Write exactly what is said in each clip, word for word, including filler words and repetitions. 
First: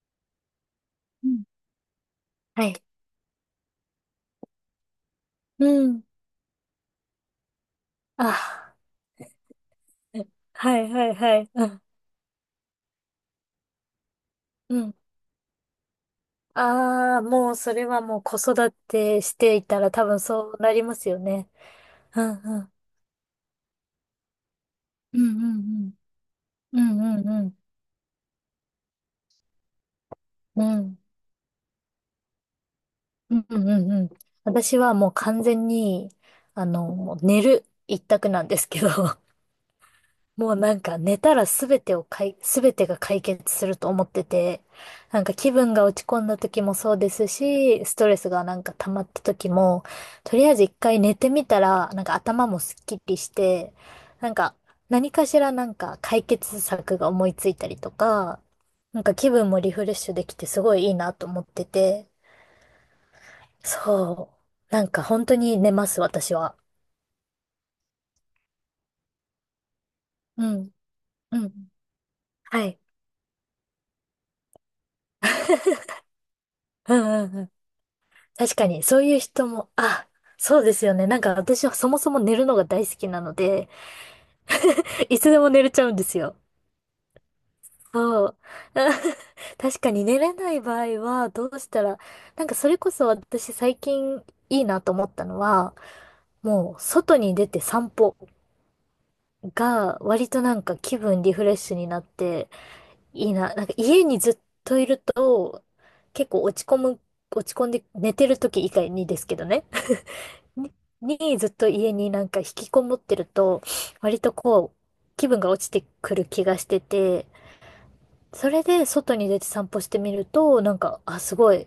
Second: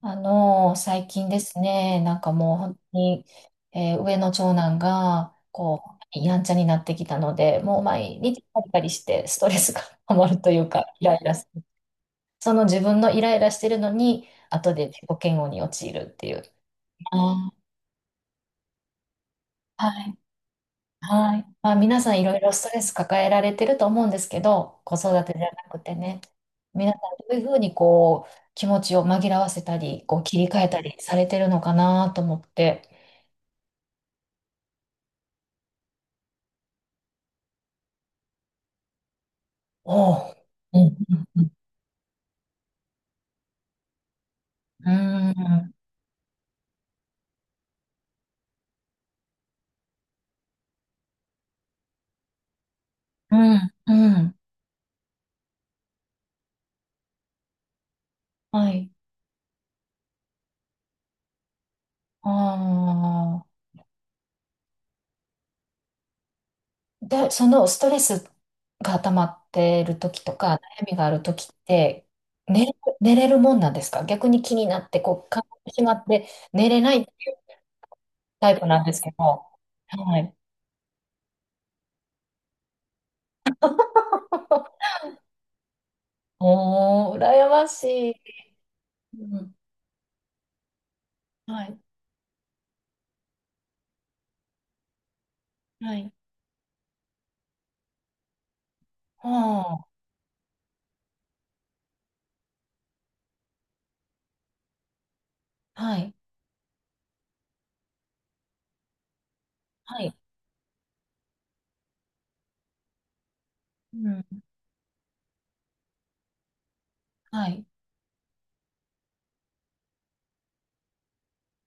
あの、最う近でん。すね、なんかもうは本い。当に、えー上の長男が、うこん。う、やんちゃになってきたので、もう毎日パあ、リパリしてストレスが 溜まるというはか、いイはラいイラはすい。る。うん。その自分のイライラしてるのに、後うでん。自己嫌悪に陥るっていう。ああ、あもうー、それはもう子育てしていたら多はい。分そうなりますよはね。い。まあ、皆さうんいんろいろうストん。レス抱えられてると思うんですけど、子育うんてじうゃなくてんね、うん。皆うさんんうどんうういうふん。うにこう、気持ちを紛らわせたり、こう、切り替うえたりんされてるのかなと思って。うんうんうん。私はもう完全に、あの、もう寝る一択なんですけど。おう。もうなうんん、か寝たうらん、すべてをかい、すべてが解決すると思ってて、うなんか気ん、分が落ち込んだ時もそうですし、ストレスがなんか溜まった時も、とりあえず一回寝てみたら、なんか頭もすっきりしうん。て、うなんん、か何かしらなんか解決策が思いついたりとか、はい。なんか気分もリフレッシュできてすごいいいなと思ってて、ああ。そう。なんか本当に寝ます、私は。で、そのストレスが溜まっている時とうか、ん。悩みがあるう時っん。て、は寝れ、い。寝れるもんなんですか？逆に気になって、こう、考えてしまって寝れなういっんてういうんうん。タ確イプかなに、んでそすうけいうど。人も、あ、はい。そうですよね。なんか私はそもそも寝るのが大好きなので、いつでも寝れちゃうんですよ。おー、羨ましい。そう。うん。確かに寝れない場合は、どうはしい。たら、なんかそれこそ私最近いいなと思ったのは、はい。もう外に出て散歩おあ、が割となんか気分リフレッシュになっていいな。なんか家にずっといるとはい。結構落ち込む、落ち込んで寝てる時以外にですけどね。はい。に、にずっと家になんか引きこもってると、う割とん。こう、気分が落ちてくる気がしてて、はい。それで外に出て散歩してみると、なんか、あ、すごい、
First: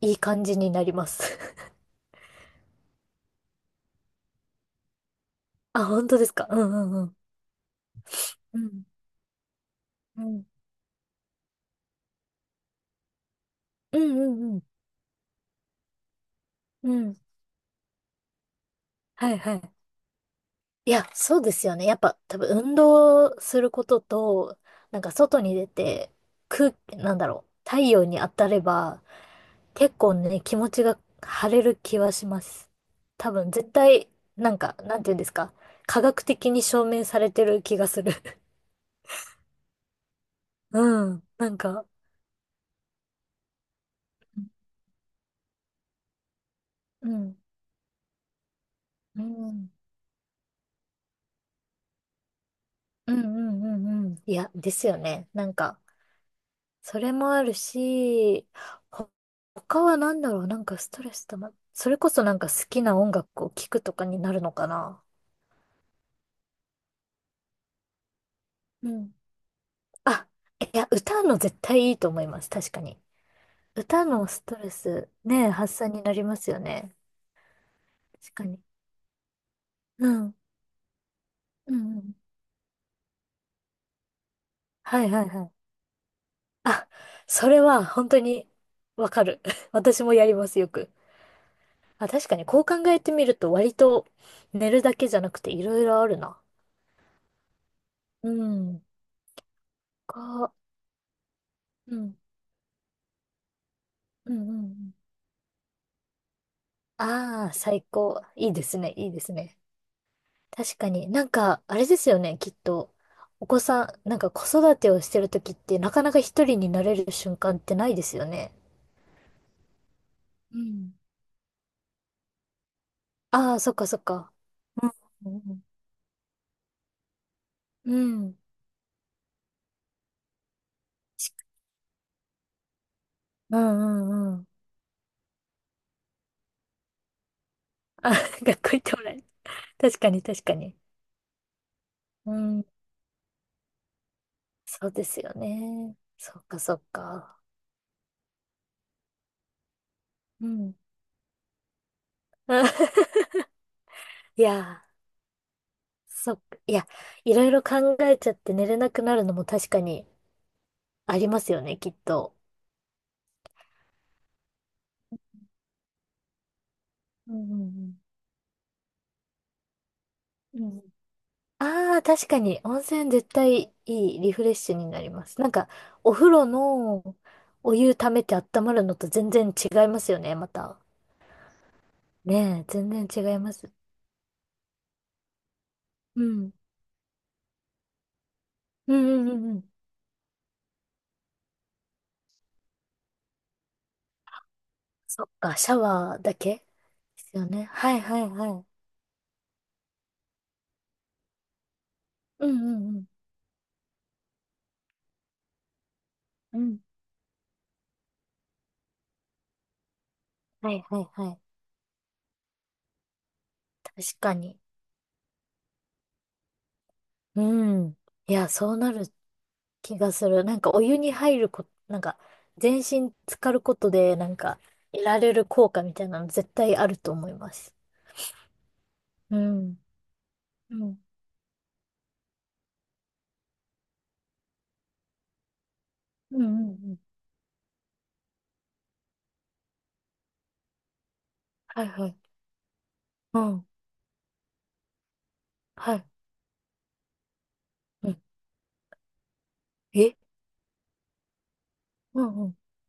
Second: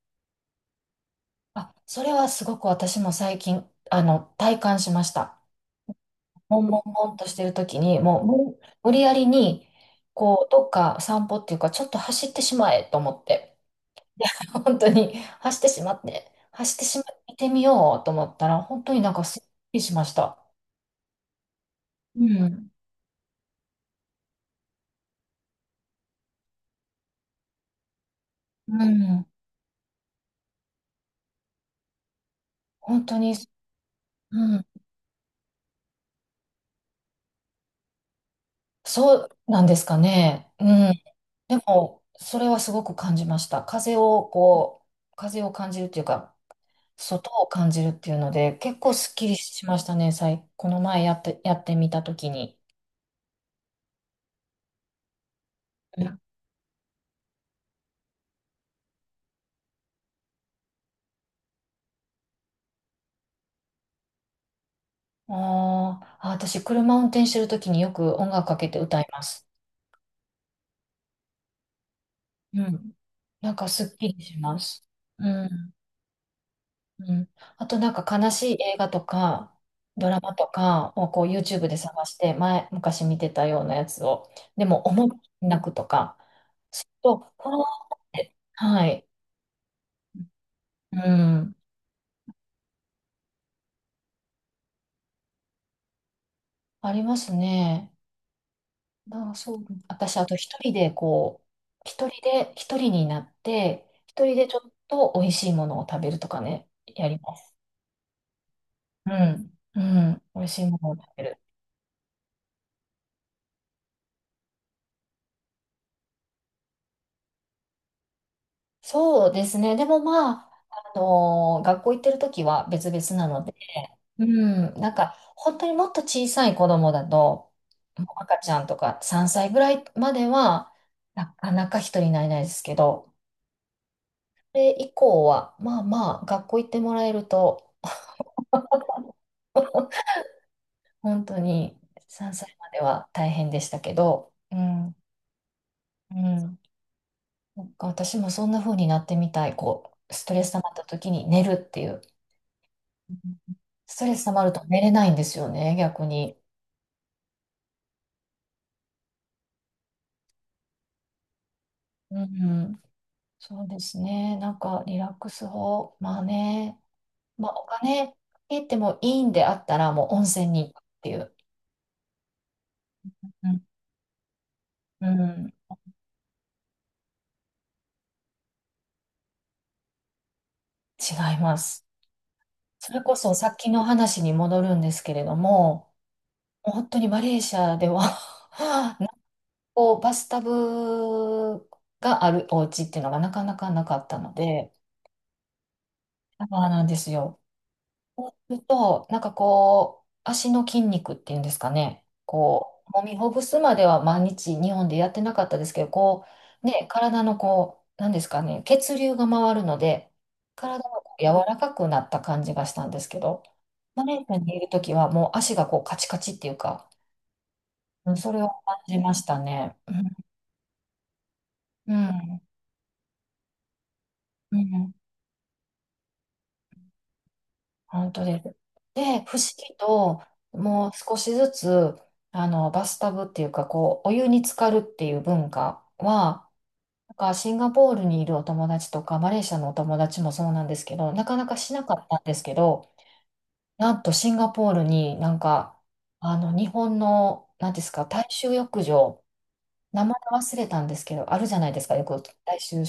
いい感じになります。あ、それはすごく私も最近、あの、体感しました。あ、本当ですか。うもんんもんうんうもんん。としてる時に、もう、無うん。無理やりに、うこん。う、どっか散歩っていうか、ちょっと走ってしまえと思って、うんう んうん。本当に走ってしまって、走ってうしまってん。見てみようと思ったら、本当になんかはいすっきはい。りしました。いや、そうですよね。やっぱう多分ん。運動することと、なんか外に出て、空、なんだろう、太陽に当たれうば、ん。結構ね、気持ちが晴れる気はします。本当多に、分絶対、なうんん。か、なんていうんですか。科学的に証明されてる気がする。そうなんですかね。うん。うん。なでんか、も、それはすごく感じました。風を、こう、風を感じるっていうか、う外ん。を感じるっていうので、結構すっうきりしん。ましたね、最、この前やって、やってみたときに。うんうんうんうん。いや、ですよね。なんか、うん、それもあるし、ほ他は何だろう。なんかストレスたま、それこそなんか好きな音楽を聴くとかになるのかな。あーあ、私、車運転してるときによく音楽かけてう歌いん。ます。あ、いや、歌うの絶対いいと思います。う確かん。に。なんかすっ歌きりのしストまレす。ス、うね、ん。発散になりますよね。うん。あと、なんか悲確かしに。い映画とか、うドラマん。とかをこう YouTube うんでう探ん。して、前、昔見てたようなやつを、でも、は思いいはいはい。泣くとか、あ、と、そあれはーっ本当て、にはい。わかる。私もやります、よく。うん。あ、確かに、こう考えてみると割と寝るだけじゃなくていろいろあるな。ありますね。うん。ああ、そう。私、こあとう、一人でこう、う一ん。人で、一人になって、一う人んでうちんうょっん。と美味しいものを食べるとかね、やりまああ、す。最高。いいですね、いういですね。ん。うん。美味しい確もかのを食に。べなんる。か、あれですよね、きっと。お子さん、なんか子育てをしてるときってなかなか一人になれる瞬間ってないですよね。そうですね。でもまうあ、ん。あのー学校行ってる時は別々なので、ああ、そっかそっうか。ん。なんか、う本ん。当にもっと小さい子供だと、うもう赤ん。ちゃんとかさんさいぐらいまでは、なかなか一人になれないですけど、うんうんうん。それ以降は、まあまあ、学校行ってもらえると、あ、学校行ってもらえる。確かに確かに。本当にうさんさいん。までは大変でしたけど、うん、そううですよね。そっん、かそっか。そっか私もそんな風になってみたい。こう、ストレうス溜まっん。た時に寝るっていう。うん、 ストレス溜いまると寝や、れないんですよね、逆そっに。か。いや、いろいろ考えちゃって寝れなくなるのも確かにありますよね、きっうと。ん、そうですね。なんかリラックス法、まあね、うまんあうおん金かけてもいいんであったらもう温泉うに行くっん。ていう。ああ、確かに、温泉絶うん、対いいリフレッシュになうります。なんん、か、お風呂のお湯溜めて温まるのと全然違いますよね、また。違います。ねえ、全それこそ然違いさまっきす。の話に戻るんですけれども、うん。もう本当にマレーシアでは うん うんうんうん。こう、バスタブがあるお家っていうのがなかなかなかったので、そっか、シャワーだそうけでなんですすよ。よね。はいはそいうはするい。と、なんかこう、足の筋肉っていうんですかね、うんうこう、んう揉ん。みほぐすまでは毎日日本でやってなかったですけど、こうう、ん。ね、体のこう、なんですかね、血流が回るので、はい体がはいこう柔はい。らかくなった感じがしたんですけど、マ確レーシかアにに。いるときはもう足がこうカチカチっていうか、うん。うん、そいれをや、そ感うなじるましたね。う気ん。がする。なんかお湯に入るこ、うなんかん。全身浸かることで、なんうかん、得られる効果みたいなの絶対あると思います。本当です。で、不う思議ん。と、うもうん。少しずつ、あの、バスタブっていうか、こう、お湯に浸かるっていう文化うんは、うんうん。なんかシンガポールにいるお友達とか、マレーシアのお友達もそうなんですけど、なかなかしはないかっはい。たんですけど、うん。なんとシンガポールになんか、はい。あの、日本の、なんですか、うん。大衆浴場、名前え忘れたんですけど、あるじゃないですか、よくうんうん。大衆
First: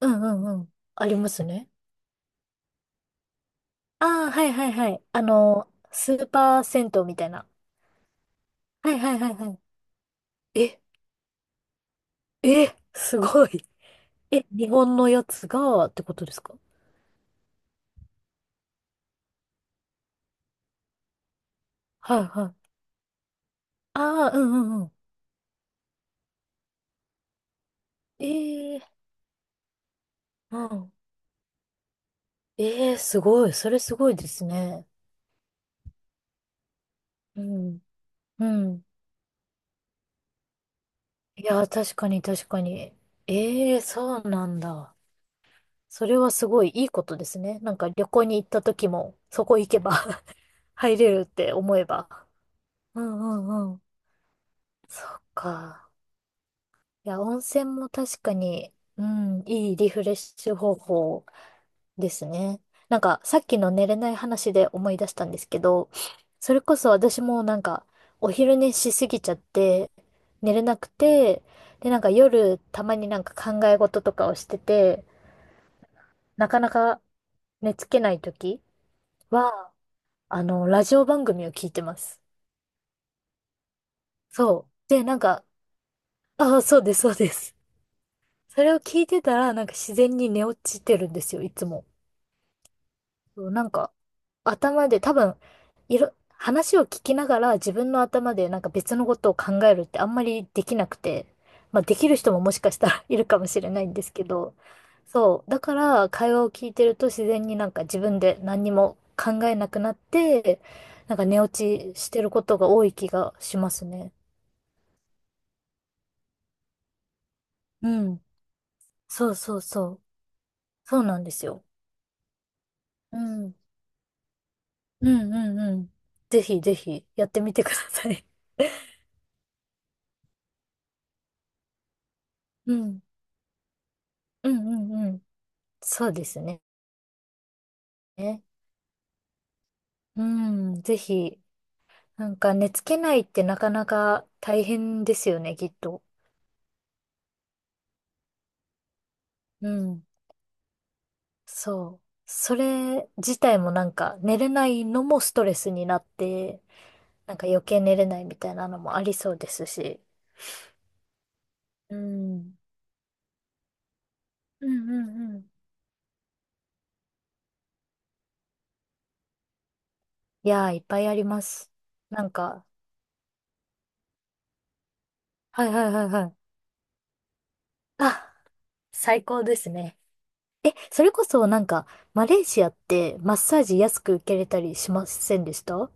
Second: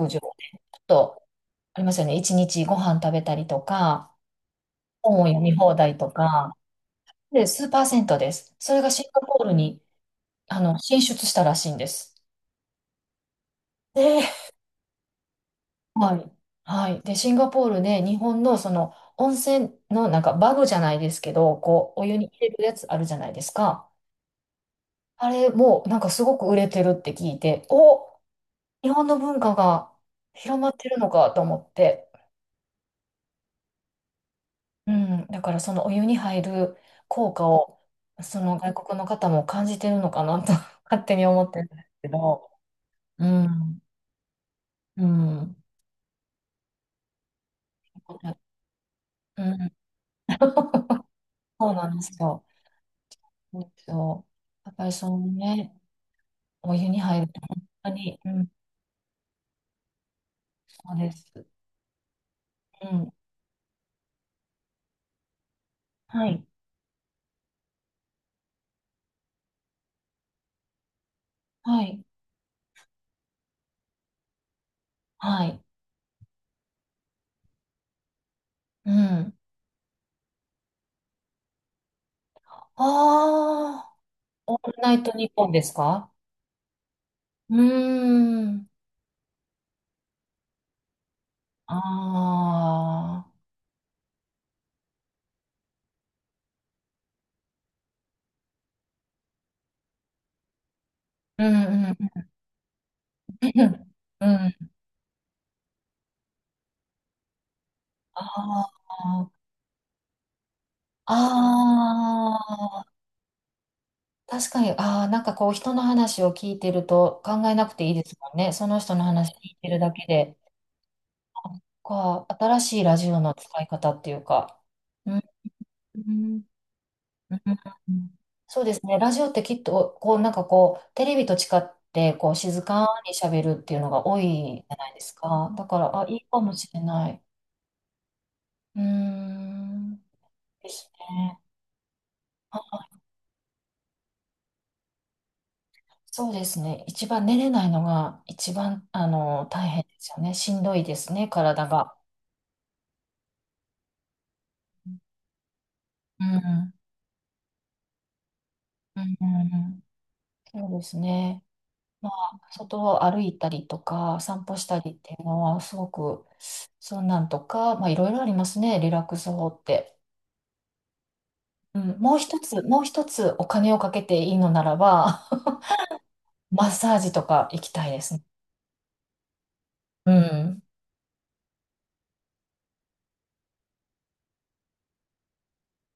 う場。んちうょんうん。っありと、ますね。ありますよね、一日ご飯食べたりとか、ああ、はいはいはい。本あを読みの、放題とスーか、パー銭湯みたいで、な。数パーセントです。それがはいシンはいガはいポールはに、あい。の、え、進出したらしいんです。え、すごい。で、え、日本のやつがってこはとでい。すか？はい。で、シンガポールで日本のその温泉のなんかバグじゃないですけど、こう、お湯はいに入れはるやい。つあるじゃないですか。ああ、うんうんうん。あれもなんかすごく売れてるって聞いて、お、え日え本の文化がう広まってん。るのかと思って。ええすごい。それすごいですね。うん。だからそのお湯に入る効う果ん。を、そうの外ん。国の方も感じてるのかなと 勝手に思いってるや、んです確けかに確ど。かに。うえん。えそうなんだ。うん。それはすごいいいことですね。なんか旅行うに行った時も、そこ行ん、けば 入れるってそう思えなんでば。すよ。うんうそうでんうん。すよ。やっぱりそそっのね、か。お湯にいや、入る温と泉本も当に、確うかん、に、うん、いいリフレッシュ方そうで法す。ですね。うなんん。か、さっきの寝れない話で思い出したんですけど、はい。それこそ私もなんか、お昼寝しすぎちゃって、寝れなくて、はで、ない。んか夜、たまになんか考え事とかをしてて、はい。なかなか寝つけない時うん。は、あの、ラジオ番組を聞いてます。ああ、オそう。ールナイで、トなんニッか、ポンですか？ああ、そうです、そうでうす。ーそん。れを聞いてたら、なんか自然に寝落ちてるんですよ、いつあも。あ、そうなんか、頭で多分、いろ、話を聞きながら自分の頭でなんか別のことを考えるってあんまりできなくて、うん、まあうん、できるう人ももしかしたら いるん。かもしれないん ですけうど、ん。そう。だから会話を聞いてると自然になんか自分で何あにもあ、考えなくなって、なんか寝落ちしてるあことがあ、多い気がしますね。確かに、ああ、なんかこう人の話を聞いてると考えなくていいうですん。もんね。その人のそ話う聞いそうてるそだう。けで。そうなんですよ。か、新しいラジうオのん。使い方っていうか、ううん、んうんうん。うぜん、ひぜひやっうん、てみてください。そうです ね、ラジオってきっと、こう、なんかこう、テレビと違って、こう、静うかん。に喋るっていうのが多うんいじゃうないでんうすん。か。だから、あ、そういでいかすもね。しれない。うーん、うでん、すぜね。ひ、なんか寝あ、つけないってなかなか大変ですよね、きっと。そうですね、一番寝れないのが、一番、あの、大う変でん、すよね。しんどいですね、体が。そう。それ自体もなんか寝れないうのもストレスになっん、うて、ん、なんか余計寝れないみたいなのもうありん、そううですん、し。そうですね。うまあ、ん、外を歩いたりとか、散歩しうたんりっうていうんうのん。は、すごく、そんなんとか、まあ、いろいろありますね、リラックス法って。いやー、いっぱいあります。うん、もうなん一つ、か、もう一つお金をかけていいのならば、はいはいはいはい。マッサージとか行きたいですね。あ、最高ですね。うん。え、それこそなんか、マレーシアってマッサージ安く受けれたりしませんでした？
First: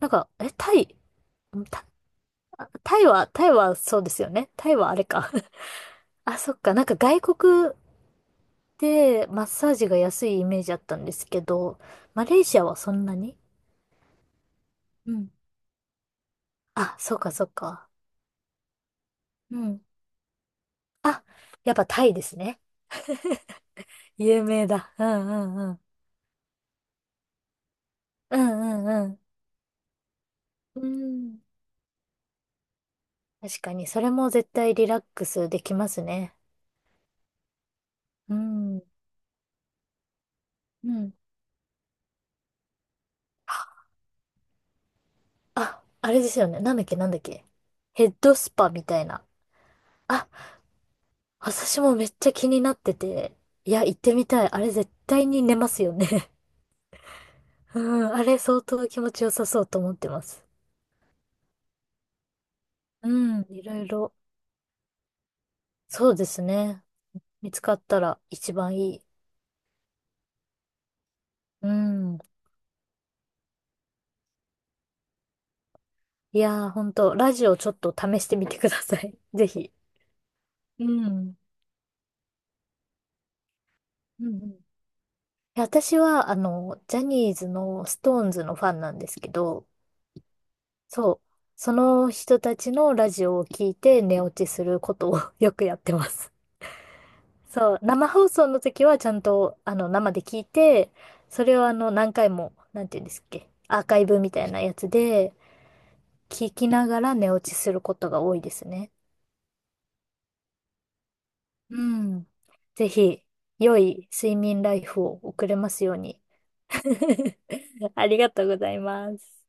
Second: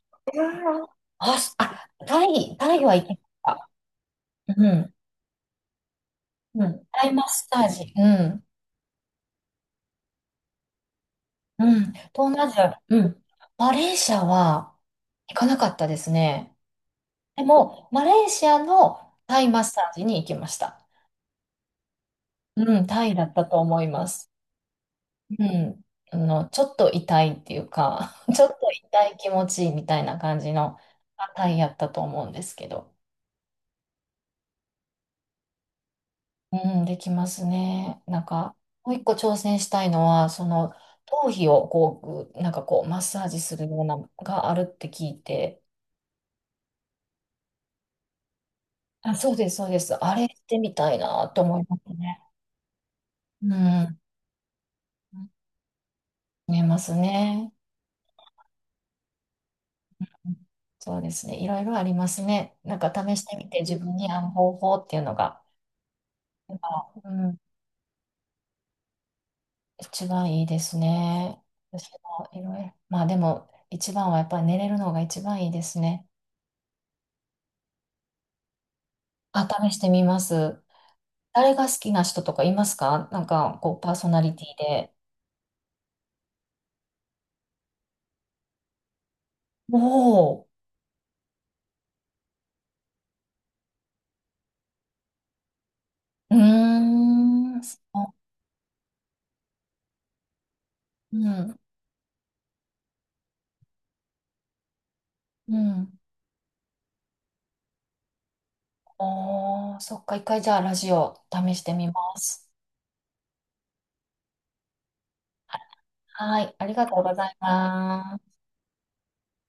なんか、うえ、タわー、イ、あ、すんあ、タ、タイ、タイはタ行イきましは、タイた。はそうですよね。うタイはん。あれか。 あ、そっうか。なん。んかタイ外マッサー国ジ。うん。でマッサージが安いイメージあったんですけうど、ん。マ東南レーアジシアはア。そうんなん。に。マレーシアはうん。行かなかったですね。あ、そっかでそっも、か。マレーシアのタイうマッサん。ージに行きました。あ、やっぱタイですね。うん、タイだったと思います。有名だ。うんううんうん。ん。あの、ちょっと痛いっていうか、うちょっとんうん痛ういん。気持ちいいみたいな感じの、うあ、ん。タイやったと思うんですけど。確かに、それも絶対リラックスできますね。うん、できますね。なんうか、ん。もう一個挑戦したいのは、その、うん。頭皮をこう、ぐなんかこう、マッサージするようなのがあるって聞いて、あ、あれですよね。なんだっけなんだっけ。ヘッドスパみたいあ、な。そうです、そうです。あれあ、してみたいなと思いま私すもめっね。ちゃ気になってて。ういや、行ん、ってみたい。あれ絶対に寝ますよね。見えますね。うん、あれ相当気持ちよさそうと思ってます。そうですね。いろいろありますね。なんかう試してん、みていろ自い分にろ。合う方法っていうのが、そうですやっね。ぱ、うん、見つかったら一番いい。一番いいですね。う私ん。もいろいろ。まあでも、一番はやっぱり寝れるのが一番いいですね。いやー、ほんと、ラジオちょっと試してみてください。あ、ぜ試ひ。してみます。うん。誰が好きな人とかいますか？なんか、こう、パーソナうリんテうィん。で。いや私は、あの、ジャニーズのストーンズのファンなんですけど、おお、そう。その人たちのラジオを聞いて寝落ちすることを よくやってます。うーん、そそう、生放送の時はちゃんと、あの、生で聞いて、う、うそれん、をあの、何回も、なんていうんですっけ、アーカイブみたいなやつで、うん。聞きながら寝落ちすることが多いですね。おー、そっか、一回じゃあラジオ試してうみまん。す。ぜひ、良い睡眠ライフを送れますように。はい、ありがとうござい あまりがす。とうございます。